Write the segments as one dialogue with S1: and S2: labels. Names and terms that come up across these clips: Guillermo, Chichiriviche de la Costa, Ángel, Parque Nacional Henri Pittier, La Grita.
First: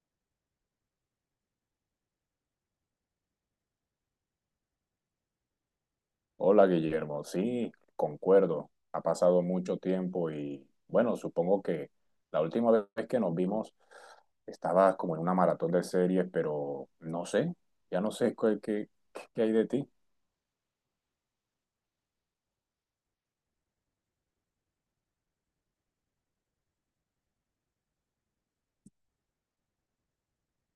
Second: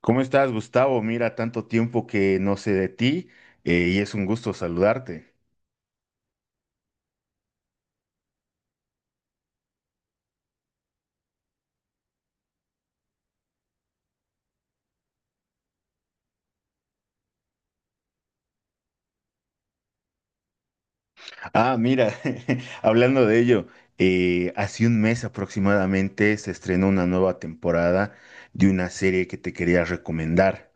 S1: ¿Cómo estás, Gustavo? Mira, tanto tiempo que no sé de ti y es un gusto saludarte.
S2: Hola Guillermo, sí, concuerdo. Ha pasado mucho tiempo y bueno, supongo que la última vez que nos vimos estabas como en una maratón de series, pero no sé, ya no sé qué hay de ti.
S1: Ah, mira, hablando de ello, hace un mes aproximadamente se estrenó una nueva temporada de una serie que te quería recomendar.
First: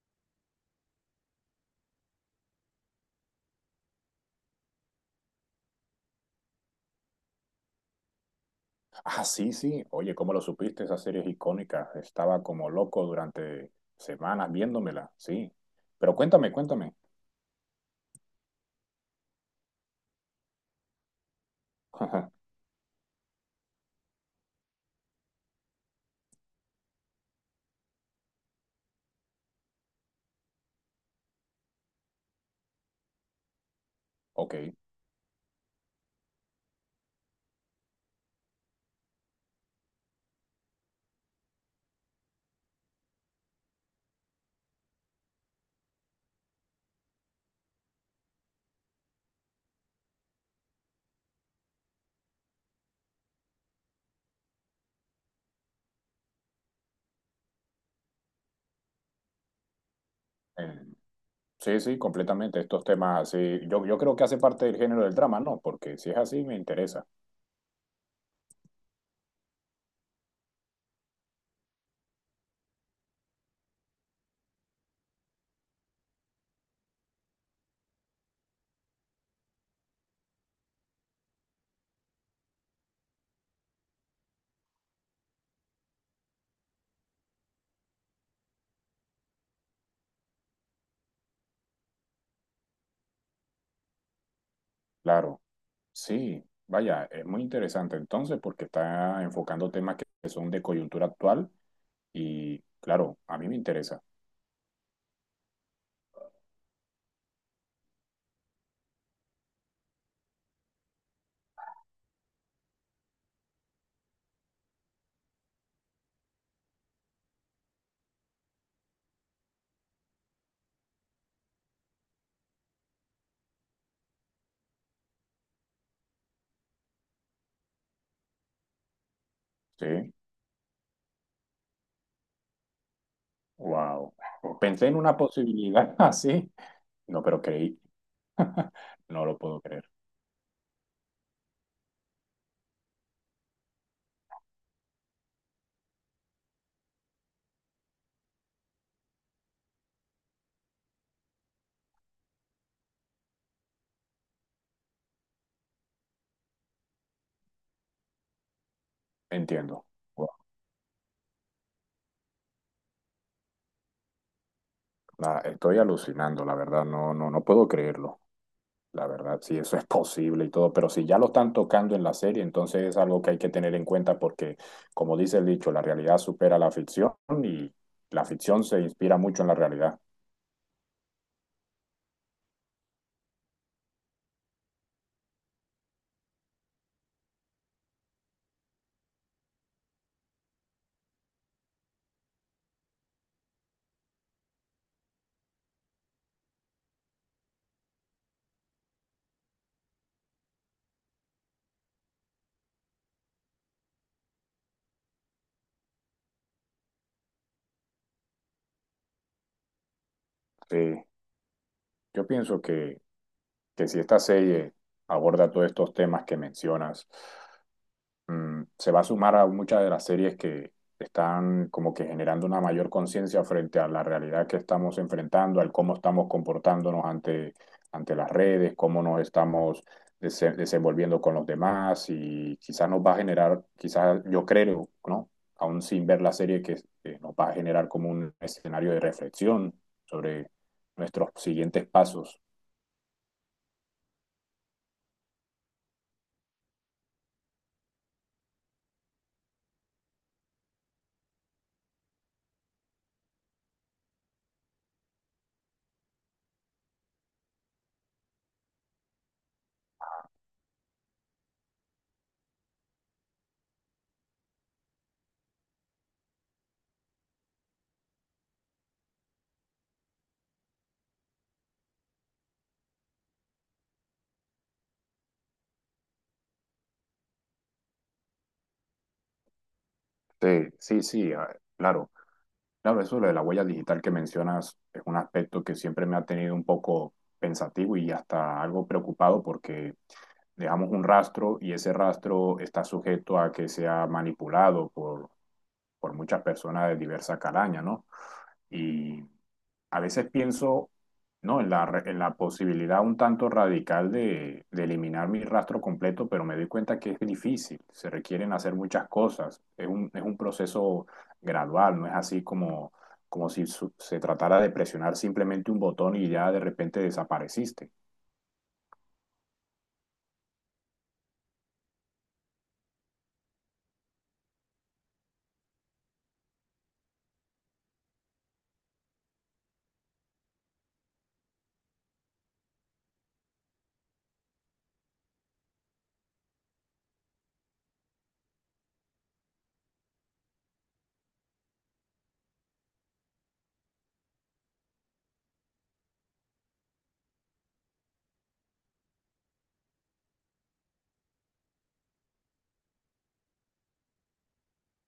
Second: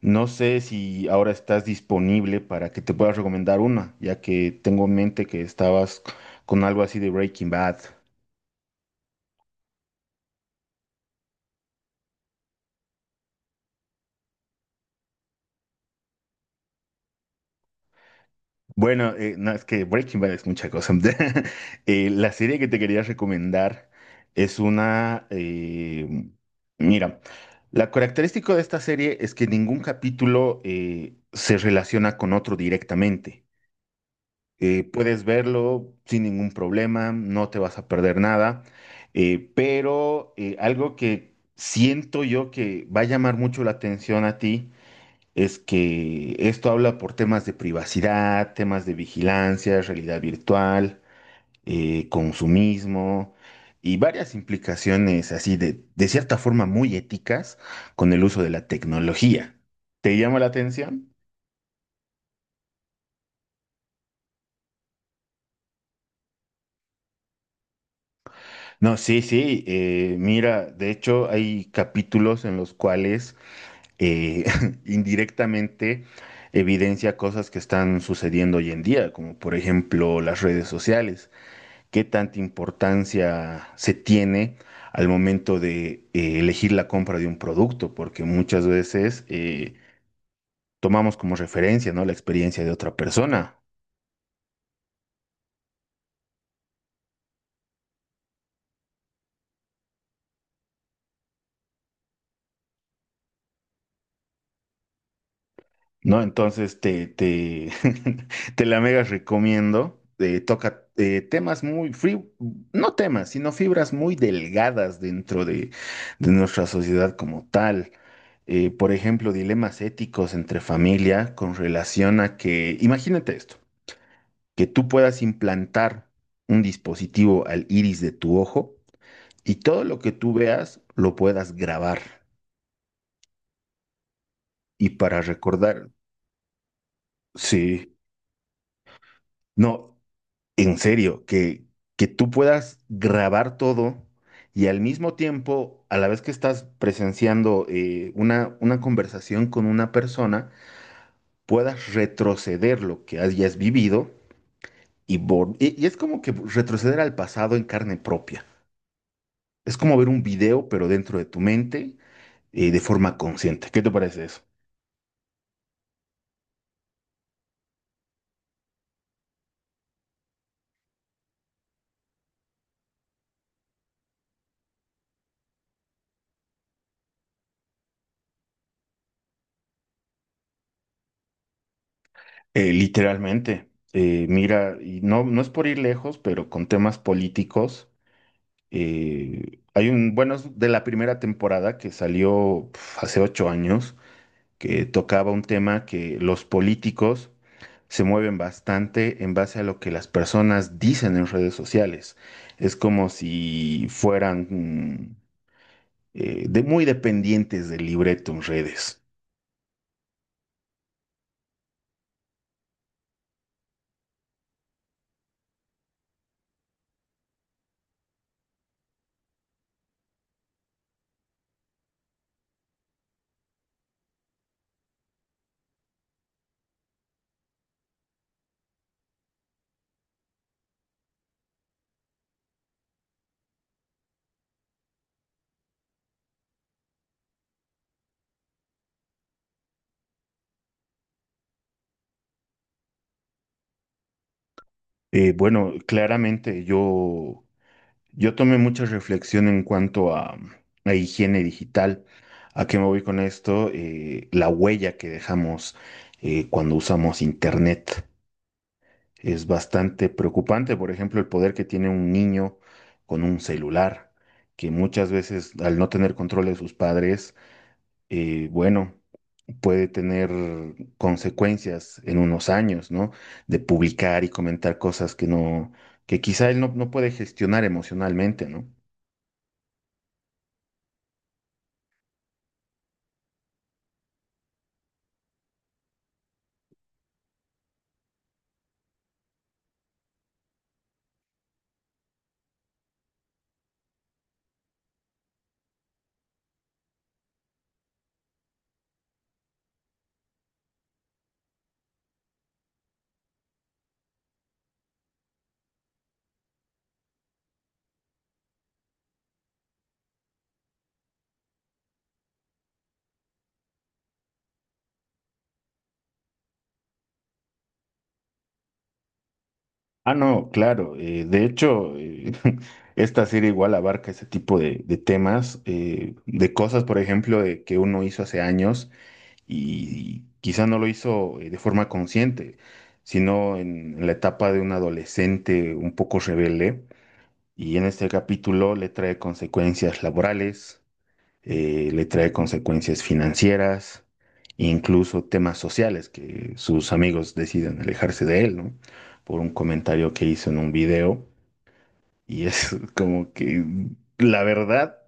S1: No sé si ahora estás disponible para que te pueda recomendar una, ya que tengo en mente que estabas con algo así de Breaking Bad.
S2: Ah, sí, sí, oye, ¿cómo lo supiste? Esa serie es icónica. Estaba como loco durante semanas viéndomela, sí. Pero cuéntame.
S1: Bueno, no, es que Breaking Bad es mucha cosa. La serie que te quería recomendar es una... mira, la característica de esta serie es que ningún capítulo se relaciona con otro directamente.
S2: Ok. Eh,
S1: Puedes verlo sin ningún problema, no te vas a perder nada, algo que siento yo que va a llamar mucho la atención a ti es que esto habla por temas de privacidad, temas de vigilancia, realidad virtual, consumismo y varias implicaciones así de cierta forma muy éticas con el uso de la tecnología. ¿Te llama la atención?
S2: sí, sí, completamente. Estos temas así, yo creo que hace parte del género del drama, ¿no? Porque si es así, me interesa.
S1: No, sí, sí, mira, de hecho hay capítulos en los cuales eh, indirectamente evidencia cosas que están sucediendo hoy en día, como por ejemplo las redes sociales. Qué tanta importancia se tiene al momento de elegir la compra de un producto, porque muchas veces tomamos como referencia, ¿no? La experiencia de otra persona,
S2: Claro. Sí, vaya, es muy interesante entonces porque está enfocando temas que son de coyuntura actual y claro, a mí me interesa.
S1: ¿no? Entonces te la mega recomiendo. Toca temas muy, no temas, sino fibras muy delgadas dentro de nuestra sociedad como tal por ejemplo, dilemas éticos entre familia con relación a que, imagínate esto, que tú puedas implantar un dispositivo al iris de tu ojo y todo lo que
S2: Sí,
S1: tú veas lo puedas grabar.
S2: wow. Pensé
S1: Y
S2: en una
S1: para recordar,
S2: posibilidad así, no, pero creí.
S1: sí,
S2: No lo puedo creer.
S1: no, en serio, que tú puedas grabar todo y al mismo tiempo, a la vez que estás presenciando una conversación con una persona, puedas retroceder lo que hayas vivido y, y es como que retroceder al pasado en carne propia. Es
S2: Entiendo.
S1: como ver un
S2: Wow.
S1: video, pero dentro de tu mente de forma consciente. ¿Qué te parece eso?
S2: Nada, estoy alucinando, la verdad, no, no, no puedo creerlo. La verdad, sí, eso es posible y todo, pero si ya lo están tocando en la serie, entonces es algo que hay que tener en cuenta porque, como dice el dicho, la realidad supera la ficción y la ficción se inspira mucho en la realidad.
S1: Literalmente, mira, y no, no es por ir lejos, pero con temas políticos, hay un, bueno, es de la primera temporada que salió pf, hace 8 años, que tocaba un tema que los políticos se mueven bastante en base a lo que las personas dicen en redes sociales. Es como si fueran de muy dependientes del libreto en redes.
S2: Sí, yo pienso que si esta serie aborda todos estos temas que mencionas, se va a sumar a muchas de las series que están como que generando una mayor conciencia frente a la realidad que estamos enfrentando, al cómo estamos comportándonos ante las redes, cómo nos estamos desenvolviendo con los demás y quizás nos va a generar, quizás yo creo, ¿no? Aún sin ver la serie, que nos va a generar como un escenario de reflexión sobre nuestros siguientes pasos.
S1: Bueno, claramente yo tomé mucha reflexión en cuanto a higiene digital. ¿A qué me voy con esto? La huella que dejamos cuando usamos internet es bastante preocupante. Por ejemplo, el poder que tiene un niño con un celular, que muchas veces al no tener control de sus padres, bueno, puede tener consecuencias en unos años, ¿no? De publicar y comentar cosas que no, que quizá él no puede gestionar emocionalmente, ¿no?
S2: Sí, sí, sí, ah, claro. Claro, eso de lo de la huella digital que mencionas es un aspecto que siempre me ha tenido un poco pensativo y hasta algo preocupado porque dejamos un rastro y ese rastro está sujeto a que sea manipulado por muchas personas de diversa calaña, ¿no? Y a veces pienso, ¿no? En en la posibilidad un tanto radical de eliminar mi rastro completo, pero me doy cuenta que es difícil, se requieren hacer muchas cosas, es un proceso gradual, no es así como si se tratara de presionar simplemente un botón y ya de repente desapareciste.
S1: Ah, no, claro. De hecho, esta serie igual abarca ese tipo de temas, de cosas, por ejemplo, de que uno hizo hace años y quizá no lo hizo de forma consciente, sino en la etapa de un adolescente un poco rebelde. Y en este capítulo le trae consecuencias laborales, le trae consecuencias financieras, incluso temas sociales, que sus amigos deciden alejarse de él, ¿no? Por un comentario que hizo en un video. Y es como que, la verdad,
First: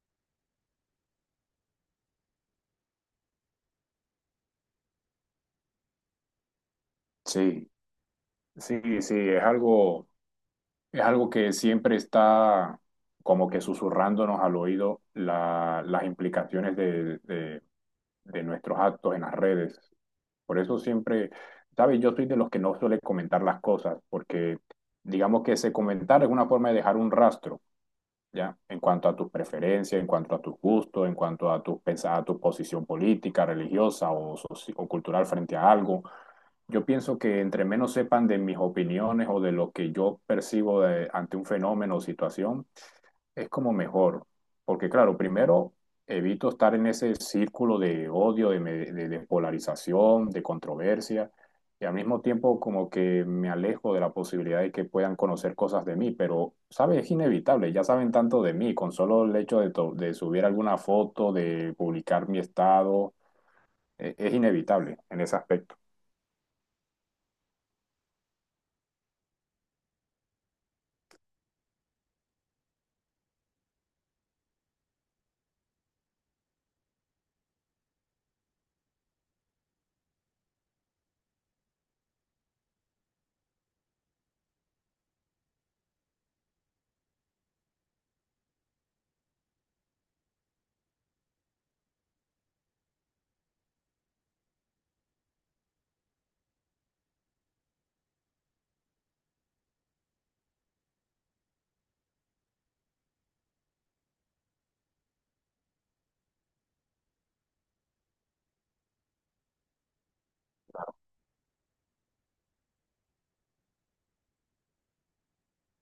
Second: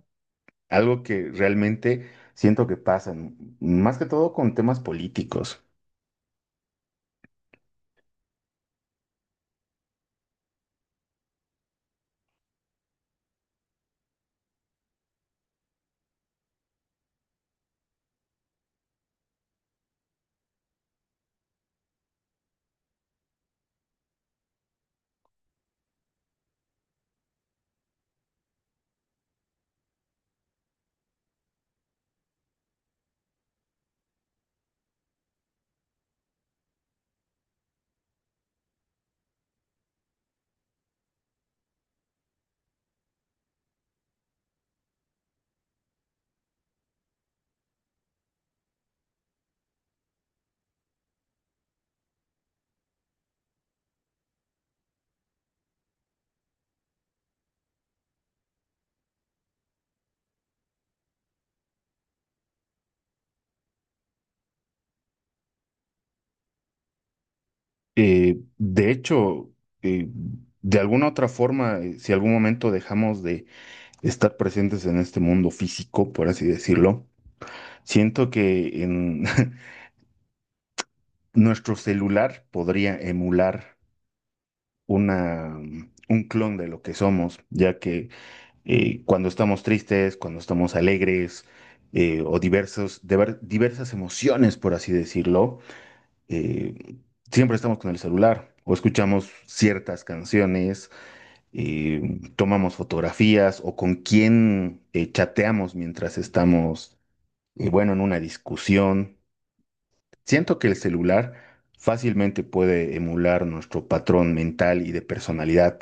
S1: algo que realmente siento que pasa, más que todo con temas políticos.
S2: Sí, sí, sí, es algo que siempre está como que susurrándonos al oído las implicaciones de nuestros actos en las redes. Por eso siempre, ¿sabes? Yo soy de los que no suele comentar las cosas, porque digamos que ese comentar es una forma de dejar un rastro, ¿ya? En cuanto a tus preferencias, en cuanto a tus gustos, en cuanto a a tu posición política, religiosa o cultural frente a algo. Yo pienso que entre menos sepan de mis opiniones o de lo que yo percibo ante un fenómeno o situación, es como mejor, porque claro, primero evito estar en ese círculo de odio, de polarización, de controversia, y al mismo tiempo como que me alejo de la posibilidad de que puedan conocer cosas de mí, pero, ¿sabes? Es inevitable, ya saben tanto de mí, con solo el hecho de subir alguna foto, de publicar mi estado, es inevitable en ese aspecto.
S1: De hecho, eh, de alguna otra forma, si algún momento dejamos de estar presentes en este mundo físico, por así decirlo, siento que en, nuestro celular podría emular una, un clon de lo que somos, ya que cuando estamos tristes, cuando estamos alegres o diversos, diversas emociones, por así decirlo, eh, siempre estamos con el celular o escuchamos ciertas canciones, tomamos fotografías o con quién chateamos mientras estamos, bueno, en una discusión. Siento que el celular fácilmente puede emular nuestro patrón mental y de personalidad.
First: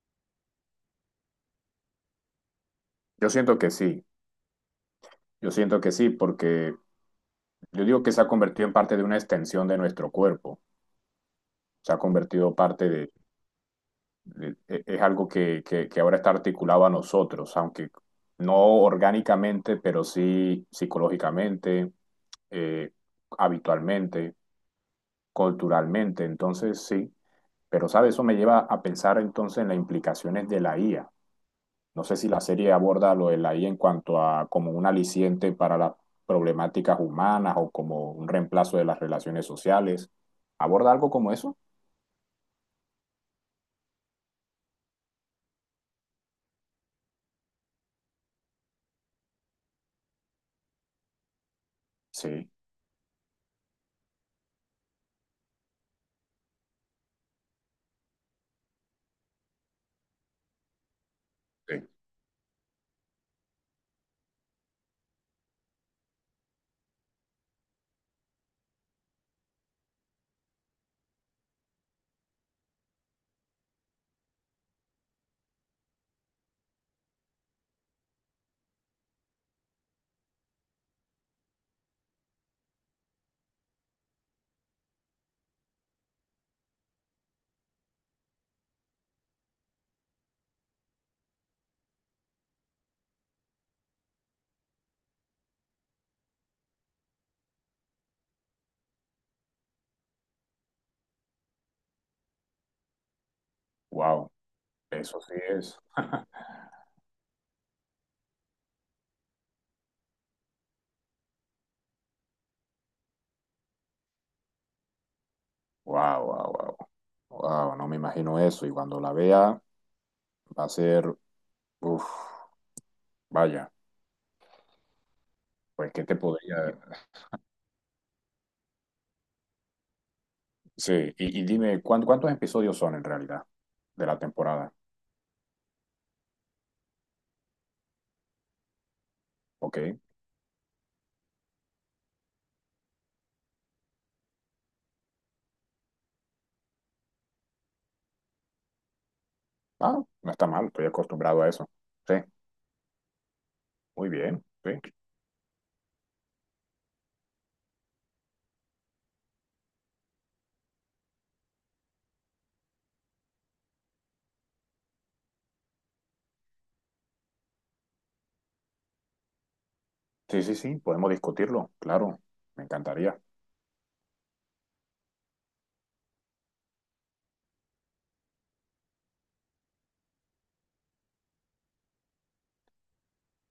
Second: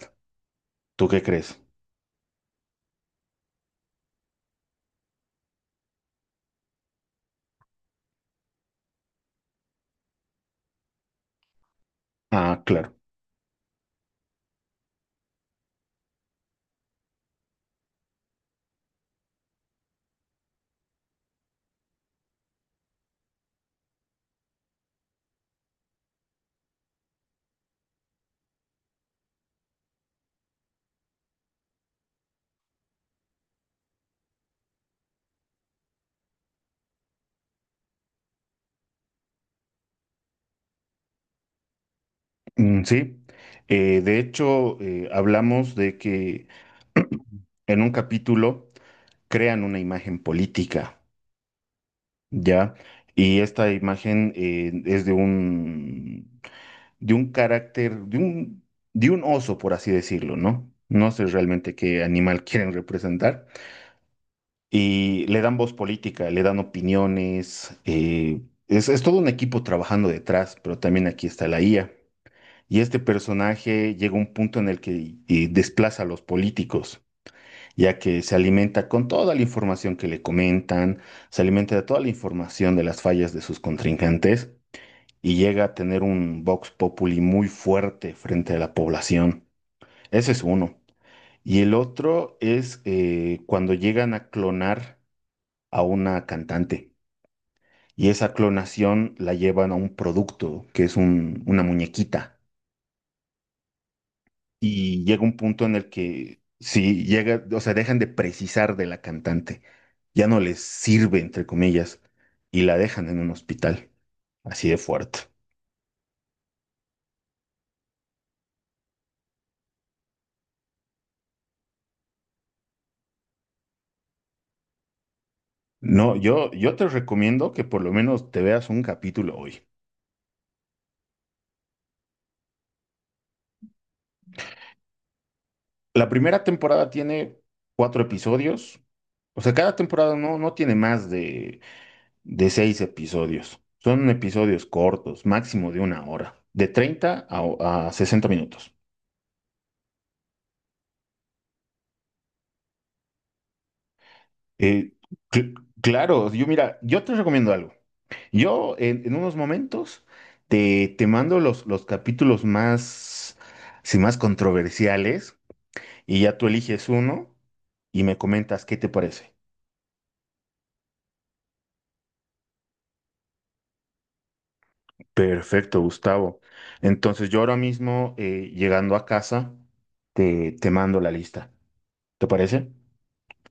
S1: ¿Tú qué crees?
S2: Yo siento que sí, yo siento que sí, porque yo digo que se ha convertido en parte de una extensión de nuestro cuerpo, se ha convertido
S1: Ah,
S2: parte
S1: claro.
S2: de eh, es algo que ahora está articulado a nosotros, aunque no orgánicamente, pero sí psicológicamente, eh, habitualmente, culturalmente. Entonces, sí, pero sabe, eso me lleva a pensar entonces en las implicaciones de la IA. No sé si la serie aborda lo de la IA en cuanto a como un aliciente para las problemáticas humanas o como un reemplazo de las relaciones sociales. ¿Aborda algo como eso?
S1: Mm, sí. De hecho, hablamos de que en un capítulo crean una imagen política,
S2: Sí.
S1: ¿ya? Y esta imagen es de un carácter, de un oso, por así decirlo, ¿no? No sé realmente
S2: Sí.
S1: qué animal quieren representar. Y le dan voz política, le dan opiniones. Es todo un equipo trabajando detrás, pero también aquí está la IA. Y este personaje llega a un punto en el que desplaza a los políticos, ya que se alimenta con toda la información que le comentan, se alimenta de toda la información de las fallas de sus contrincantes y llega a tener un vox populi muy fuerte frente a la población. Ese es uno. Y el otro es cuando llegan a clonar a una cantante. Y esa clonación la llevan a un producto que es una muñequita.
S2: Wow,
S1: Y
S2: eso
S1: llega
S2: sí
S1: un punto en
S2: es.
S1: el que si llega, o sea, dejan de precisar de la cantante, ya no les sirve, entre comillas, y la dejan en un hospital, así de fuerte.
S2: Wow, wow, wow. Wow, no me imagino eso. Y cuando la vea, va a ser, uff, vaya, pues qué
S1: No,
S2: te
S1: yo,
S2: podría...
S1: yo te recomiendo que por lo menos te veas un capítulo hoy.
S2: Sí, y dime, ¿cuán- ¿cuántos episodios son en realidad de la temporada?
S1: La primera temporada tiene 4 episodios, o sea, cada
S2: Ok.
S1: temporada no, no tiene más de 6 episodios. Son episodios cortos, máximo de una hora, de 30 a 60 minutos.
S2: Ah, no está mal, estoy acostumbrado a eso. Sí, muy bien. Sí,
S1: Eh, cl- claro, yo mira, yo te recomiendo algo. Yo en unos momentos te, te mando los capítulos más, sí, más controversiales y ya tú eliges uno y me comentas qué te parece.
S2: sí, sí, sí, podemos discutirlo, claro, me encantaría.
S1: Perfecto, Gustavo. Entonces yo ahora mismo, llegando a casa, te mando la lista. ¿Te parece?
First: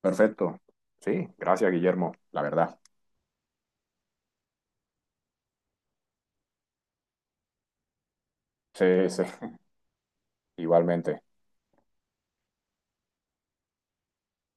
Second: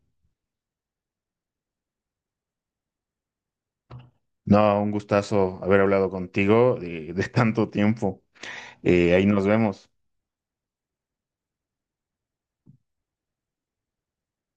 S2: Perfecto. Sí, gracias, Guillermo, la verdad.
S1: No, un gustazo haber hablado contigo de tanto tiempo.
S2: Sí, sí,
S1: Ahí nos vemos.
S2: igualmente.